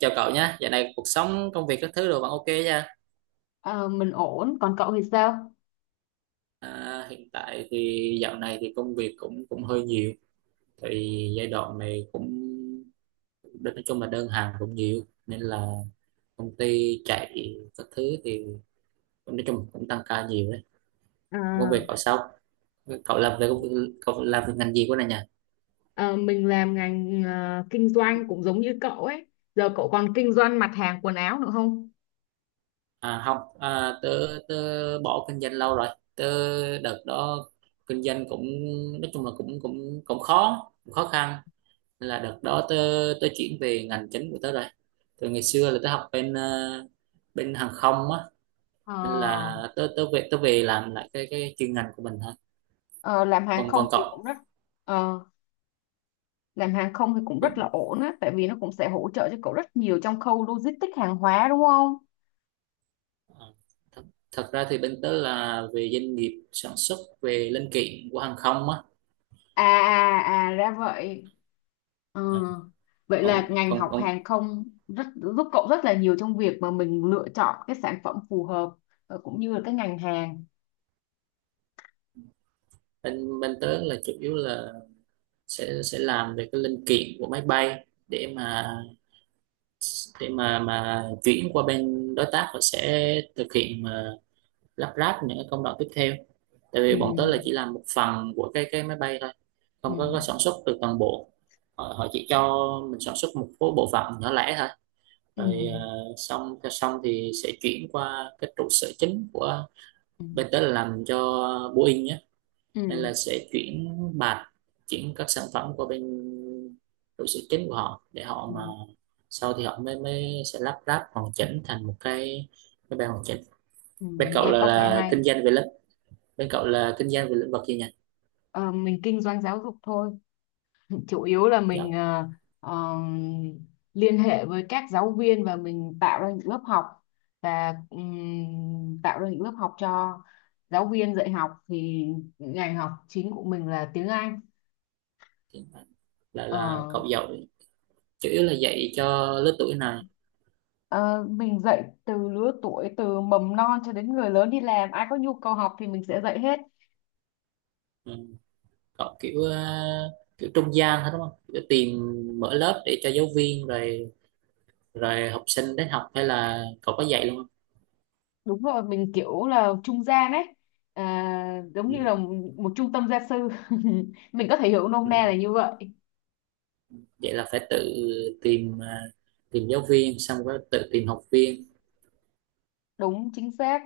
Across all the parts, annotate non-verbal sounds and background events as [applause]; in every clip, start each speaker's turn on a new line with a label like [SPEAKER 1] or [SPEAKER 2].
[SPEAKER 1] Chào cậu nhé, dạo này cuộc sống, công việc các thứ đều vẫn ok nha.
[SPEAKER 2] Ờ, mình ổn, còn cậu thì sao?
[SPEAKER 1] À, hiện tại thì dạo này thì công việc cũng cũng hơi nhiều, thì giai đoạn này cũng nói chung là đơn hàng cũng nhiều, nên là công ty chạy các thứ thì cũng nói chung cũng tăng ca nhiều đấy. Công việc
[SPEAKER 2] À,
[SPEAKER 1] cậu sao? Cậu làm về công việc, cậu làm về ngành gì của này nhỉ?
[SPEAKER 2] à, mình làm ngành kinh doanh cũng giống như cậu ấy. Giờ cậu còn kinh doanh mặt hàng quần áo nữa không?
[SPEAKER 1] À không, à, tớ tớ bỏ kinh doanh lâu rồi. Tớ đợt đó kinh doanh cũng nói chung là cũng cũng cũng khó khăn nên là đợt đó tớ tớ chuyển về ngành chính của tớ rồi, từ ngày xưa là tớ học bên bên hàng không á, nên
[SPEAKER 2] Ờ,
[SPEAKER 1] là tớ tớ về làm lại cái chuyên ngành của mình thôi.
[SPEAKER 2] Ờ,
[SPEAKER 1] còn còn cậu,
[SPEAKER 2] ờ, làm hàng không thì cũng rất là
[SPEAKER 1] cũng
[SPEAKER 2] ổn á, tại vì nó cũng sẽ hỗ trợ cho cậu rất nhiều trong khâu logistics hàng hóa đúng không?
[SPEAKER 1] ờ, thật, thật ra thì bên tớ là về doanh nghiệp sản xuất về linh kiện của hàng không á.
[SPEAKER 2] À à à ra vậy. Ờ,
[SPEAKER 1] Ờ,
[SPEAKER 2] vậy
[SPEAKER 1] còn
[SPEAKER 2] là ngành
[SPEAKER 1] còn
[SPEAKER 2] học
[SPEAKER 1] còn
[SPEAKER 2] hàng không rất giúp cậu rất là nhiều trong việc mà mình lựa chọn cái sản phẩm phù hợp, cũng như là cái ngành hàng.
[SPEAKER 1] bên bên tớ là chủ yếu là sẽ làm về cái linh kiện của máy bay để mà chuyển qua bên đối tác, họ sẽ thực hiện lắp ráp những cái công đoạn tiếp theo, tại
[SPEAKER 2] Ừ,
[SPEAKER 1] vì bọn tớ là chỉ làm một phần của cái máy bay thôi,
[SPEAKER 2] ừ,
[SPEAKER 1] không có sản xuất từ toàn bộ. Họ chỉ cho mình sản xuất một số bộ phận nhỏ lẻ thôi,
[SPEAKER 2] ừ,
[SPEAKER 1] rồi xong cho xong thì sẽ chuyển qua cái trụ sở chính của
[SPEAKER 2] ừ,
[SPEAKER 1] bên tớ là làm cho Boeing nhé, nên
[SPEAKER 2] ừ,
[SPEAKER 1] là sẽ chuyển các sản phẩm qua bên trụ sở chính của họ, để họ
[SPEAKER 2] ừ,
[SPEAKER 1] mà sau thì họ mới mới sẽ lắp ráp hoàn chỉnh thành một cái bài hoàn chỉnh.
[SPEAKER 2] ừ.
[SPEAKER 1] bên cậu
[SPEAKER 2] Nghe
[SPEAKER 1] là,
[SPEAKER 2] có vẻ
[SPEAKER 1] là
[SPEAKER 2] hay.
[SPEAKER 1] kinh doanh về Bên cậu là kinh doanh về lĩnh vực gì nhỉ?
[SPEAKER 2] Ờ, mình kinh doanh giáo dục thôi, chủ yếu là mình
[SPEAKER 1] Giáo
[SPEAKER 2] ờ, liên hệ với các giáo viên và mình tạo ra những lớp học, và tạo ra những lớp học cho giáo viên dạy học, thì ngành học chính của mình là tiếng Anh.
[SPEAKER 1] thì Là
[SPEAKER 2] Ờ,
[SPEAKER 1] cậu dạy chủ yếu là dạy cho lứa tuổi này?
[SPEAKER 2] ờ, mình dạy từ lứa tuổi từ mầm non cho đến người lớn đi làm, ai có nhu cầu học thì mình sẽ dạy hết.
[SPEAKER 1] Ừ. Cậu kiểu kiểu trung gian hết đúng không, kiểu tìm mở lớp để cho giáo viên rồi rồi học sinh đến học, hay là cậu có dạy luôn không?
[SPEAKER 2] Đúng rồi, mình kiểu là trung gian ấy, à, giống
[SPEAKER 1] Ừ.
[SPEAKER 2] như là một trung tâm gia sư [laughs] mình có thể hiểu nôm
[SPEAKER 1] Ừ.
[SPEAKER 2] na là như vậy.
[SPEAKER 1] Vậy là phải tự tìm tìm giáo viên xong rồi tự tìm học viên.
[SPEAKER 2] Đúng chính xác,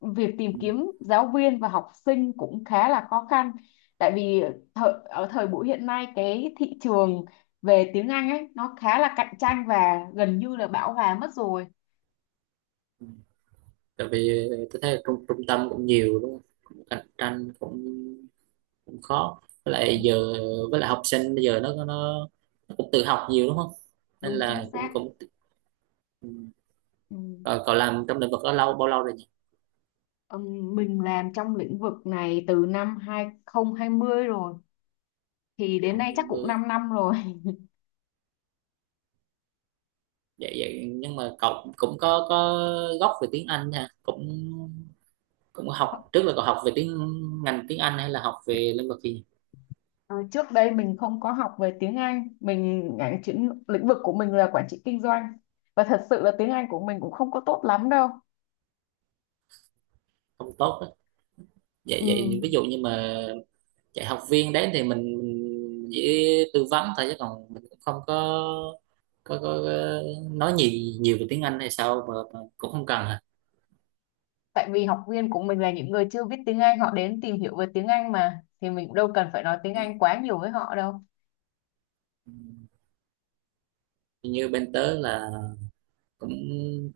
[SPEAKER 2] việc tìm
[SPEAKER 1] Ừ.
[SPEAKER 2] kiếm giáo viên và học sinh cũng khá là khó khăn, tại vì ở thời buổi hiện nay cái thị trường về tiếng Anh ấy nó khá là cạnh tranh và gần như là bão hòa mất rồi.
[SPEAKER 1] Ừ. Tại vì tôi thấy là trung trung tâm cũng nhiều đúng không, cũng cạnh tranh, cũng cũng khó, với lại
[SPEAKER 2] Đúng,
[SPEAKER 1] giờ với lại học sinh bây giờ nó cũng tự học nhiều đúng không, nên
[SPEAKER 2] đúng chính
[SPEAKER 1] là
[SPEAKER 2] xác.
[SPEAKER 1] cũng cũng ừ.
[SPEAKER 2] Ừ.
[SPEAKER 1] Ờ, cậu làm trong lĩnh vực đó lâu bao lâu rồi nhỉ?
[SPEAKER 2] Mình làm trong lĩnh vực này từ năm 2020 rồi, thì đến
[SPEAKER 1] Còn
[SPEAKER 2] nay
[SPEAKER 1] hai
[SPEAKER 2] chắc cũng
[SPEAKER 1] mươi.
[SPEAKER 2] 5 năm rồi
[SPEAKER 1] Vậy vậy nhưng mà cậu cũng cũng có gốc về tiếng Anh nha, cũng cũng học
[SPEAKER 2] [laughs]
[SPEAKER 1] trước, là cậu học về ngành tiếng Anh hay là học về lĩnh vực gì?
[SPEAKER 2] Ờ, trước đây mình không có học về tiếng Anh, mình ngành chuyên lĩnh vực của mình là quản trị kinh doanh, và thật sự là tiếng Anh của mình cũng không có tốt lắm đâu.
[SPEAKER 1] Không tốt đó. Vậy
[SPEAKER 2] Ừ,
[SPEAKER 1] vậy ví dụ như mà dạy học viên đấy thì mình chỉ tư vấn thôi, chứ còn mình cũng không có nói nhiều nhiều về tiếng Anh hay sao, mà cũng không cần hả?
[SPEAKER 2] tại vì học viên của mình là những người chưa biết tiếng Anh, họ đến tìm hiểu về tiếng Anh mà thì mình cũng đâu cần phải nói tiếng Anh quá nhiều với họ đâu.
[SPEAKER 1] Ừ. Như bên tớ là cũng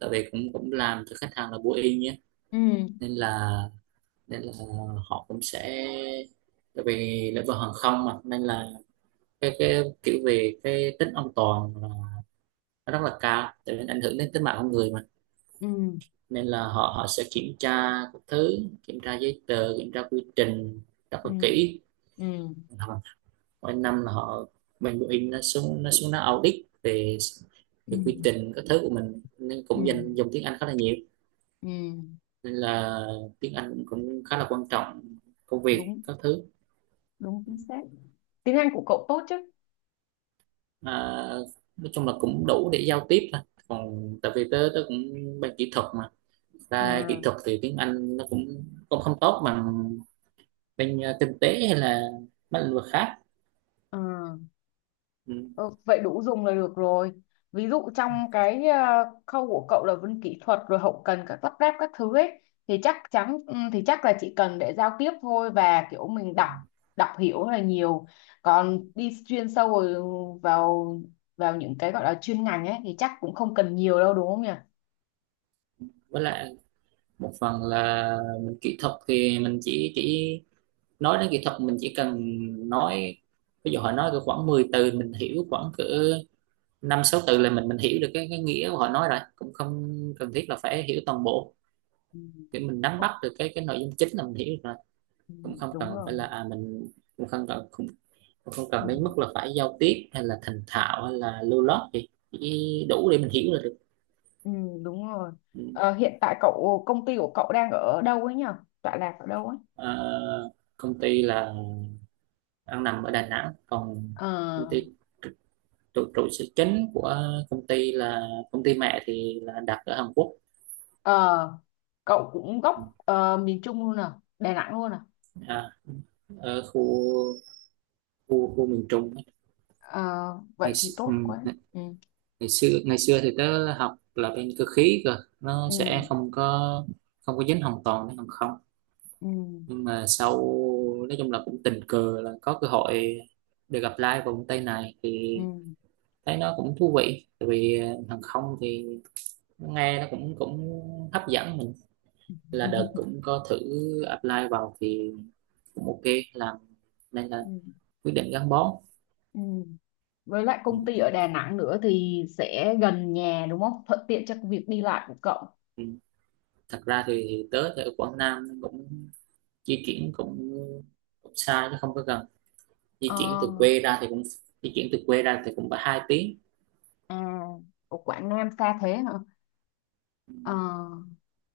[SPEAKER 1] tại vì cũng cũng làm cho khách hàng là bố y nhé,
[SPEAKER 2] Ừ,
[SPEAKER 1] nên là nên là họ cũng sẽ, tại vì lĩnh vực hàng không mà, nên là cái kiểu về cái tính an toàn là nó rất là cao, tại vì ảnh hưởng đến tính mạng con người mà,
[SPEAKER 2] ừ,
[SPEAKER 1] nên là họ họ sẽ kiểm tra các thứ, kiểm tra giấy tờ, kiểm tra quy trình rất là
[SPEAKER 2] ừ,
[SPEAKER 1] kỹ.
[SPEAKER 2] ừ,
[SPEAKER 1] Mỗi năm là họ bên Boeing nó xuống nó audit về
[SPEAKER 2] ừ,
[SPEAKER 1] về quy trình các thứ của mình, nên
[SPEAKER 2] ừ,
[SPEAKER 1] cũng dùng tiếng Anh khá là nhiều,
[SPEAKER 2] ừ.
[SPEAKER 1] nên là tiếng Anh cũng khá là quan trọng công việc
[SPEAKER 2] Đúng,
[SPEAKER 1] các thứ.
[SPEAKER 2] đúng chính xác. Tiếng Anh của cậu tốt chứ?
[SPEAKER 1] À, nói chung là cũng đủ để giao tiếp thôi, còn tại vì tớ tớ cũng bên kỹ thuật mà, ra kỹ
[SPEAKER 2] À.
[SPEAKER 1] thuật thì tiếng Anh nó cũng cũng không tốt bằng bên kinh tế hay là mấy lĩnh vực khác.
[SPEAKER 2] Ờ.
[SPEAKER 1] Ừ.
[SPEAKER 2] Ờ, vậy đủ dùng là được rồi. Ví dụ trong cái khâu của cậu là vân kỹ thuật rồi hậu cần các lắp ráp các thứ ấy, thì chắc chắn, thì chắc là chỉ cần để giao tiếp thôi và kiểu mình đọc đọc hiểu là nhiều. Còn đi chuyên sâu rồi vào vào những cái gọi là chuyên ngành ấy thì chắc cũng không cần nhiều đâu đúng không nhỉ?
[SPEAKER 1] Với lại một phần là mình kỹ thuật thì mình chỉ nói đến kỹ thuật, mình chỉ cần nói, ví dụ họ nói cỡ khoảng 10 từ mình hiểu khoảng cỡ năm sáu từ là mình hiểu được cái nghĩa của họ nói rồi, cũng không cần thiết là phải hiểu toàn bộ,
[SPEAKER 2] Ừ,
[SPEAKER 1] để mình nắm
[SPEAKER 2] ok,
[SPEAKER 1] bắt được cái nội dung chính là mình hiểu được rồi.
[SPEAKER 2] ừ,
[SPEAKER 1] Cũng không
[SPEAKER 2] đúng
[SPEAKER 1] cần
[SPEAKER 2] rồi.
[SPEAKER 1] phải là mình, cũng không cần cũng, cũng không
[SPEAKER 2] Ừ,
[SPEAKER 1] cần đến mức là phải giao tiếp hay là thành thạo hay là lưu loát gì, chỉ đủ để mình hiểu là được.
[SPEAKER 2] ừ, đúng rồi.
[SPEAKER 1] Ừ.
[SPEAKER 2] Ờ, hiện tại công ty của cậu đang ở đâu ấy nhỉ? Tọa lạc ở đâu ấy?
[SPEAKER 1] Ờ, công ty là đang nằm ở Đà Nẵng, còn
[SPEAKER 2] Ờ,
[SPEAKER 1] công ty trụ trụ sở chính của công ty là công ty mẹ thì là đặt ở Hàn Quốc.
[SPEAKER 2] Ờ, cậu cũng gốc miền Trung luôn à, Đà Nẵng luôn à.
[SPEAKER 1] À, ở khu khu khu miền Trung.
[SPEAKER 2] Ờ, vậy
[SPEAKER 1] ngày
[SPEAKER 2] thì
[SPEAKER 1] xưa,
[SPEAKER 2] tốt quá.
[SPEAKER 1] ngày,
[SPEAKER 2] Ừ,
[SPEAKER 1] ngày xưa ngày xưa thì tớ học là bên cơ khí nó
[SPEAKER 2] ừ,
[SPEAKER 1] sẽ không có dính hoàn toàn đến hàng không,
[SPEAKER 2] ừ,
[SPEAKER 1] nhưng mà sau nói chung là cũng tình cờ là có cơ hội được apply vào công ty này, thì
[SPEAKER 2] ừ
[SPEAKER 1] thấy nó cũng thú vị, tại vì hàng không thì nghe nó cũng cũng hấp dẫn, là đợt
[SPEAKER 2] [laughs]
[SPEAKER 1] cũng có thử apply vào thì cũng ok làm, nên là
[SPEAKER 2] ừ,
[SPEAKER 1] quyết định gắn bó.
[SPEAKER 2] ừ. Với lại công
[SPEAKER 1] Ừ.
[SPEAKER 2] ty ở Đà Nẵng nữa thì sẽ gần nhà đúng không? Thuận tiện cho việc đi lại của cậu.
[SPEAKER 1] Ừ. Thật ra thì tớ ở Quảng Nam cũng di chuyển cũng xa chứ không có gần, di
[SPEAKER 2] Ờ,
[SPEAKER 1] chuyển từ quê ra thì cũng di chuyển từ quê ra thì cũng phải 2 tiếng.
[SPEAKER 2] à, của Quảng Nam xa thế hả?
[SPEAKER 1] Ừ.
[SPEAKER 2] Ờ.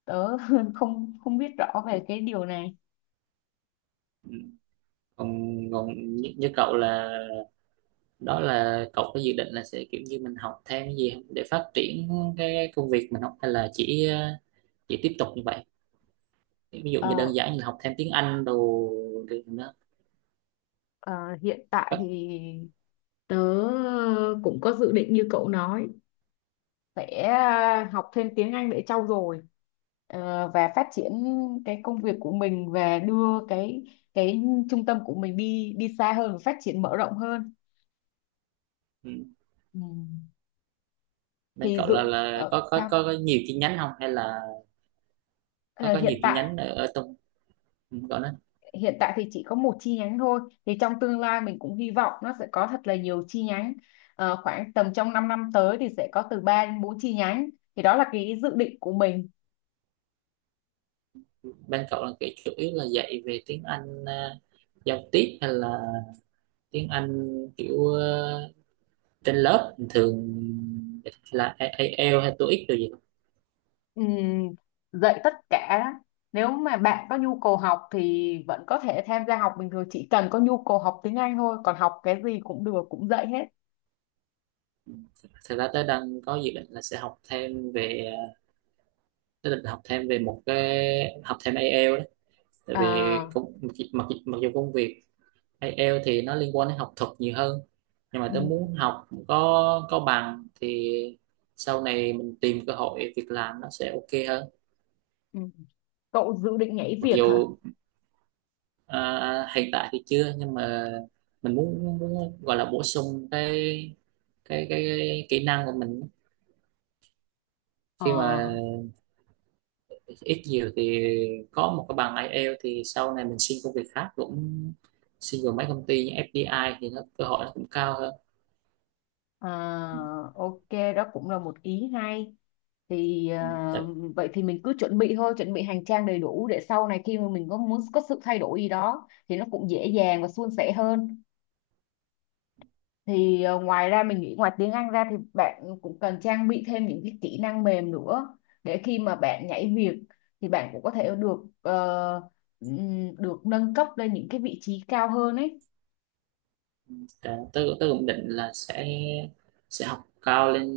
[SPEAKER 2] Tớ [laughs] không không biết rõ về cái điều này.
[SPEAKER 1] Ừ. còn còn như cậu là, đó là cậu có dự định là sẽ kiểu như mình học thêm cái gì không, để phát triển cái công việc mình học, hay là chỉ tiếp tục như vậy, ví dụ như
[SPEAKER 2] ờ
[SPEAKER 1] đơn giản như học thêm tiếng Anh đồ được nữa,
[SPEAKER 2] ờ, Hiện tại
[SPEAKER 1] có,
[SPEAKER 2] thì tớ cũng có dự định như cậu nói, sẽ học thêm tiếng Anh để trau dồi, và phát triển cái công việc của mình và đưa cái trung tâm của mình đi đi xa hơn, phát triển mở rộng hơn.
[SPEAKER 1] ừ,
[SPEAKER 2] Ừ.
[SPEAKER 1] bên
[SPEAKER 2] thì
[SPEAKER 1] cậu là
[SPEAKER 2] dự
[SPEAKER 1] là có có
[SPEAKER 2] Sao?
[SPEAKER 1] có, có nhiều chi nhánh không hay là có
[SPEAKER 2] Ờ,
[SPEAKER 1] có nhiều
[SPEAKER 2] hiện
[SPEAKER 1] chi
[SPEAKER 2] tại
[SPEAKER 1] nhánh ở trong, ừ, cậu nói,
[SPEAKER 2] hiện tại thì chỉ có một chi nhánh thôi, thì trong tương lai mình cũng hy vọng nó sẽ có thật là nhiều chi nhánh. Ờ, khoảng tầm trong 5 năm tới thì sẽ có từ 3 đến 4 chi nhánh, thì đó là cái dự định của mình.
[SPEAKER 1] bên cậu là kiểu chủ yếu là dạy về tiếng Anh giao tiếp hay là tiếng Anh kiểu trên lớp bình thường, hay là IELTS hay TOEIC rồi gì?
[SPEAKER 2] Ừm, dạy tất cả, nếu mà bạn có nhu cầu học thì vẫn có thể tham gia học bình thường, chỉ cần có nhu cầu học tiếng Anh thôi còn học cái gì cũng được, cũng dạy hết.
[SPEAKER 1] Ừ. Thật ra tớ đang có dự định là sẽ học thêm về tớ định học thêm về một cái, học thêm IELTS đấy, tại vì
[SPEAKER 2] À,
[SPEAKER 1] mặc dù công việc IELTS thì nó liên quan đến học thuật nhiều hơn, nhưng mà tớ
[SPEAKER 2] ừ,
[SPEAKER 1] muốn học có bằng thì sau này mình tìm cơ hội việc làm nó sẽ ok hơn.
[SPEAKER 2] ừ. Cậu dự định nhảy
[SPEAKER 1] Mặc
[SPEAKER 2] việc hả?
[SPEAKER 1] dù À, hiện tại thì chưa, nhưng mà mình muốn gọi là bổ sung cái kỹ năng của mình,
[SPEAKER 2] Ờ,
[SPEAKER 1] khi mà ít nhiều thì có một cái bằng IELTS thì sau này mình xin công việc khác cũng, xin vào mấy công ty như FDI thì nó cơ hội nó cũng cao hơn.
[SPEAKER 2] à, ok, đó cũng là một ý hay. Thì vậy thì mình cứ chuẩn bị thôi, chuẩn bị hành trang đầy đủ để sau này khi mà mình có muốn có sự thay đổi gì đó thì nó cũng dễ dàng và suôn sẻ hơn. Thì ngoài ra mình nghĩ ngoài tiếng Anh ra thì bạn cũng cần trang bị thêm những cái kỹ năng mềm nữa, để khi mà bạn nhảy việc thì bạn cũng có thể ờ, được nâng cấp lên những cái vị trí cao hơn ấy.
[SPEAKER 1] Dạ, tôi cũng định là sẽ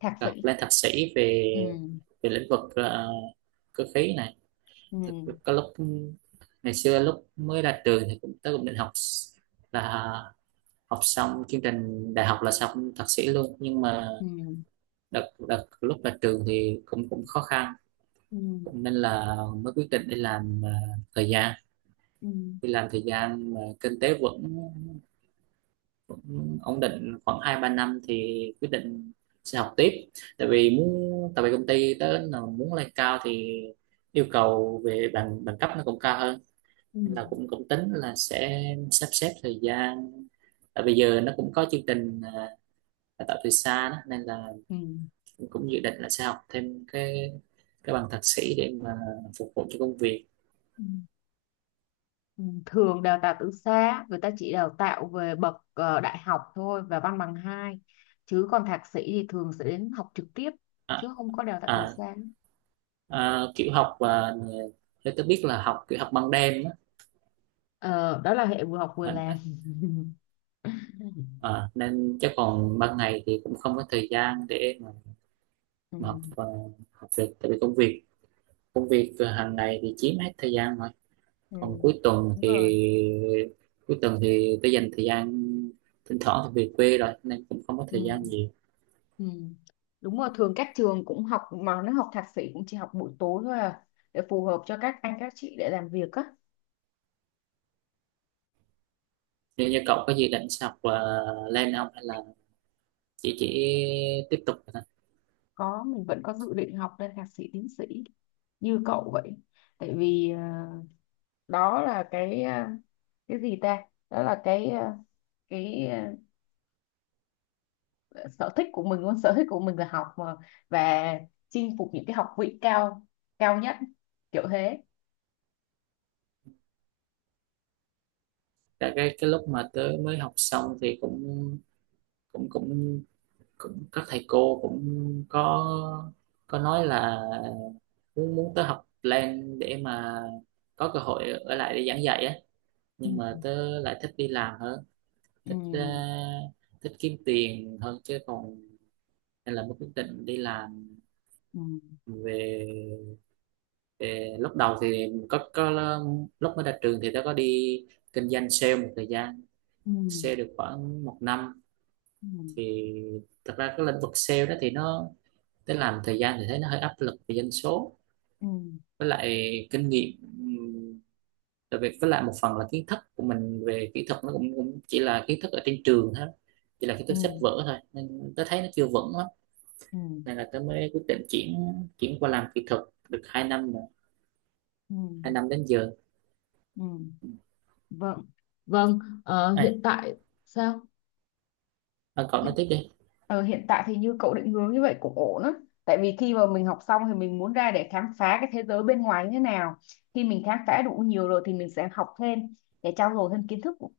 [SPEAKER 2] Thạc sĩ.
[SPEAKER 1] học lên thạc sĩ về
[SPEAKER 2] Ừ,
[SPEAKER 1] về lĩnh vực cơ khí này.
[SPEAKER 2] ừ,
[SPEAKER 1] Thật- có lúc ngày xưa, lúc mới ra trường thì cũng tôi cũng định là học xong chương trình đại học là xong thạc sĩ luôn, nhưng mà
[SPEAKER 2] ừ,
[SPEAKER 1] đợt đợt lúc ra trường thì cũng cũng khó khăn
[SPEAKER 2] ừ,
[SPEAKER 1] cũng, nên là mới quyết định đi làm thời gian,
[SPEAKER 2] ừ,
[SPEAKER 1] đi làm thời gian mà kinh tế vững cũng ổn định khoảng 2, 3 năm thì quyết định sẽ học tiếp. Tại vì công ty tới là muốn lên cao thì yêu cầu về bằng bằng cấp nó cũng cao hơn,
[SPEAKER 2] ừ,
[SPEAKER 1] nên là cũng cũng tính là sẽ sắp xếp thời gian, tại bây giờ nó cũng có chương trình đào tạo từ xa đó, nên là
[SPEAKER 2] ừ,
[SPEAKER 1] cũng cũng dự định là sẽ học thêm cái bằng thạc sĩ để mà phục vụ cho công việc.
[SPEAKER 2] ừ, ừ, Thường đào tạo từ xa người ta chỉ đào tạo về bậc đại học thôi và văn bằng hai, chứ còn thạc sĩ thì thường sẽ đến học trực tiếp,
[SPEAKER 1] À,
[SPEAKER 2] chứ không có đào tạo từ
[SPEAKER 1] à,
[SPEAKER 2] xa.
[SPEAKER 1] à, kiểu học và theo tôi biết là học kiểu học ban đêm
[SPEAKER 2] Ờ, đó là hệ vừa học vừa làm
[SPEAKER 1] á.
[SPEAKER 2] [laughs]
[SPEAKER 1] Ờ, nên chắc còn ban ngày thì cũng không có thời gian để mà,
[SPEAKER 2] ừ.
[SPEAKER 1] mà học, học việc, tại vì công việc hàng ngày thì chiếm hết thời gian rồi,
[SPEAKER 2] Ừ.
[SPEAKER 1] còn
[SPEAKER 2] Đúng rồi.
[SPEAKER 1] cuối tuần thì tôi dành thời gian, thỉnh thoảng thì về quê rồi nên cũng không có
[SPEAKER 2] Ừ.
[SPEAKER 1] thời gian nhiều.
[SPEAKER 2] Ừ. Đúng rồi, thường các trường cũng học mà nó học thạc sĩ cũng chỉ học buổi tối thôi à, để phù hợp cho các anh các chị để làm việc á.
[SPEAKER 1] Nếu như cậu có dự định sẽ học là lên không, hay là chỉ tiếp tục thôi?
[SPEAKER 2] Có, mình vẫn có dự định học lên thạc sĩ tiến sĩ như cậu vậy. Tại vì đó là cái cái gì ta? Đó là cái sở thích của mình luôn, sở thích của mình là học mà, và chinh phục những cái học vị cao cao nhất kiểu thế.
[SPEAKER 1] Tại cái lúc mà tớ mới học xong thì cũng cũng cũng cũng các thầy cô cũng có có nói là muốn muốn tớ học lên để mà có cơ hội ở lại để giảng dạy á,
[SPEAKER 2] Ừ,
[SPEAKER 1] nhưng mà tớ lại thích đi làm hơn,
[SPEAKER 2] ừ,
[SPEAKER 1] thích ờ, thích kiếm tiền hơn chứ còn, nên là mới quyết định đi làm.
[SPEAKER 2] ừ,
[SPEAKER 1] Về, về lúc đầu thì mình có lúc mới ra trường thì tớ có đi kinh doanh sale một thời gian,
[SPEAKER 2] ừ,
[SPEAKER 1] sale được khoảng một năm
[SPEAKER 2] ừ,
[SPEAKER 1] thì, thật ra cái lĩnh vực sale đó thì nó, thế làm thời gian thì thấy nó hơi áp lực về dân số,
[SPEAKER 2] ừ,
[SPEAKER 1] với lại kinh nghiệm, ừm, tại vì với lại một phần là kiến thức của mình về kỹ thuật nó cũng chỉ là kiến thức ở trên trường thôi, chỉ là kiến thức
[SPEAKER 2] ừ,
[SPEAKER 1] sách vở thôi nên tôi thấy nó chưa vững lắm,
[SPEAKER 2] ừ,
[SPEAKER 1] nên là tôi mới quyết định chuyển, qua làm kỹ thuật được 2 năm rồi,
[SPEAKER 2] ừ,
[SPEAKER 1] 2 năm đến giờ
[SPEAKER 2] ừ. Vâng, vâng,
[SPEAKER 1] này.
[SPEAKER 2] hiện tại sao?
[SPEAKER 1] À, cậu nói
[SPEAKER 2] Hiện-
[SPEAKER 1] tiếp đi.
[SPEAKER 2] Ờ, hiện tại thì như cậu định hướng như vậy cũng ổn á. Tại vì khi mà mình học xong thì mình muốn ra để khám phá cái thế giới bên ngoài như thế nào. Khi mình khám phá đủ nhiều rồi thì mình sẽ học thêm để trau dồi thêm kiến thức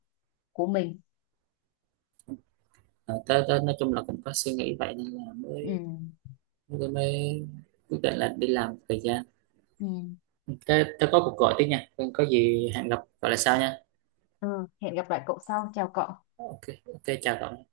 [SPEAKER 2] của mình.
[SPEAKER 1] À, tôi nói chung là cũng có suy nghĩ vậy, nên là
[SPEAKER 2] Ừ,
[SPEAKER 1] mới mới, mới quyết định là đi làm thời gian.
[SPEAKER 2] ừ.
[SPEAKER 1] Tôi có cuộc gọi tiếp nha, có gì hẹn gặp gọi là sau nha.
[SPEAKER 2] Ừ, hẹn gặp lại cậu sau. Chào cậu.
[SPEAKER 1] Ok. Ok, chào cậu.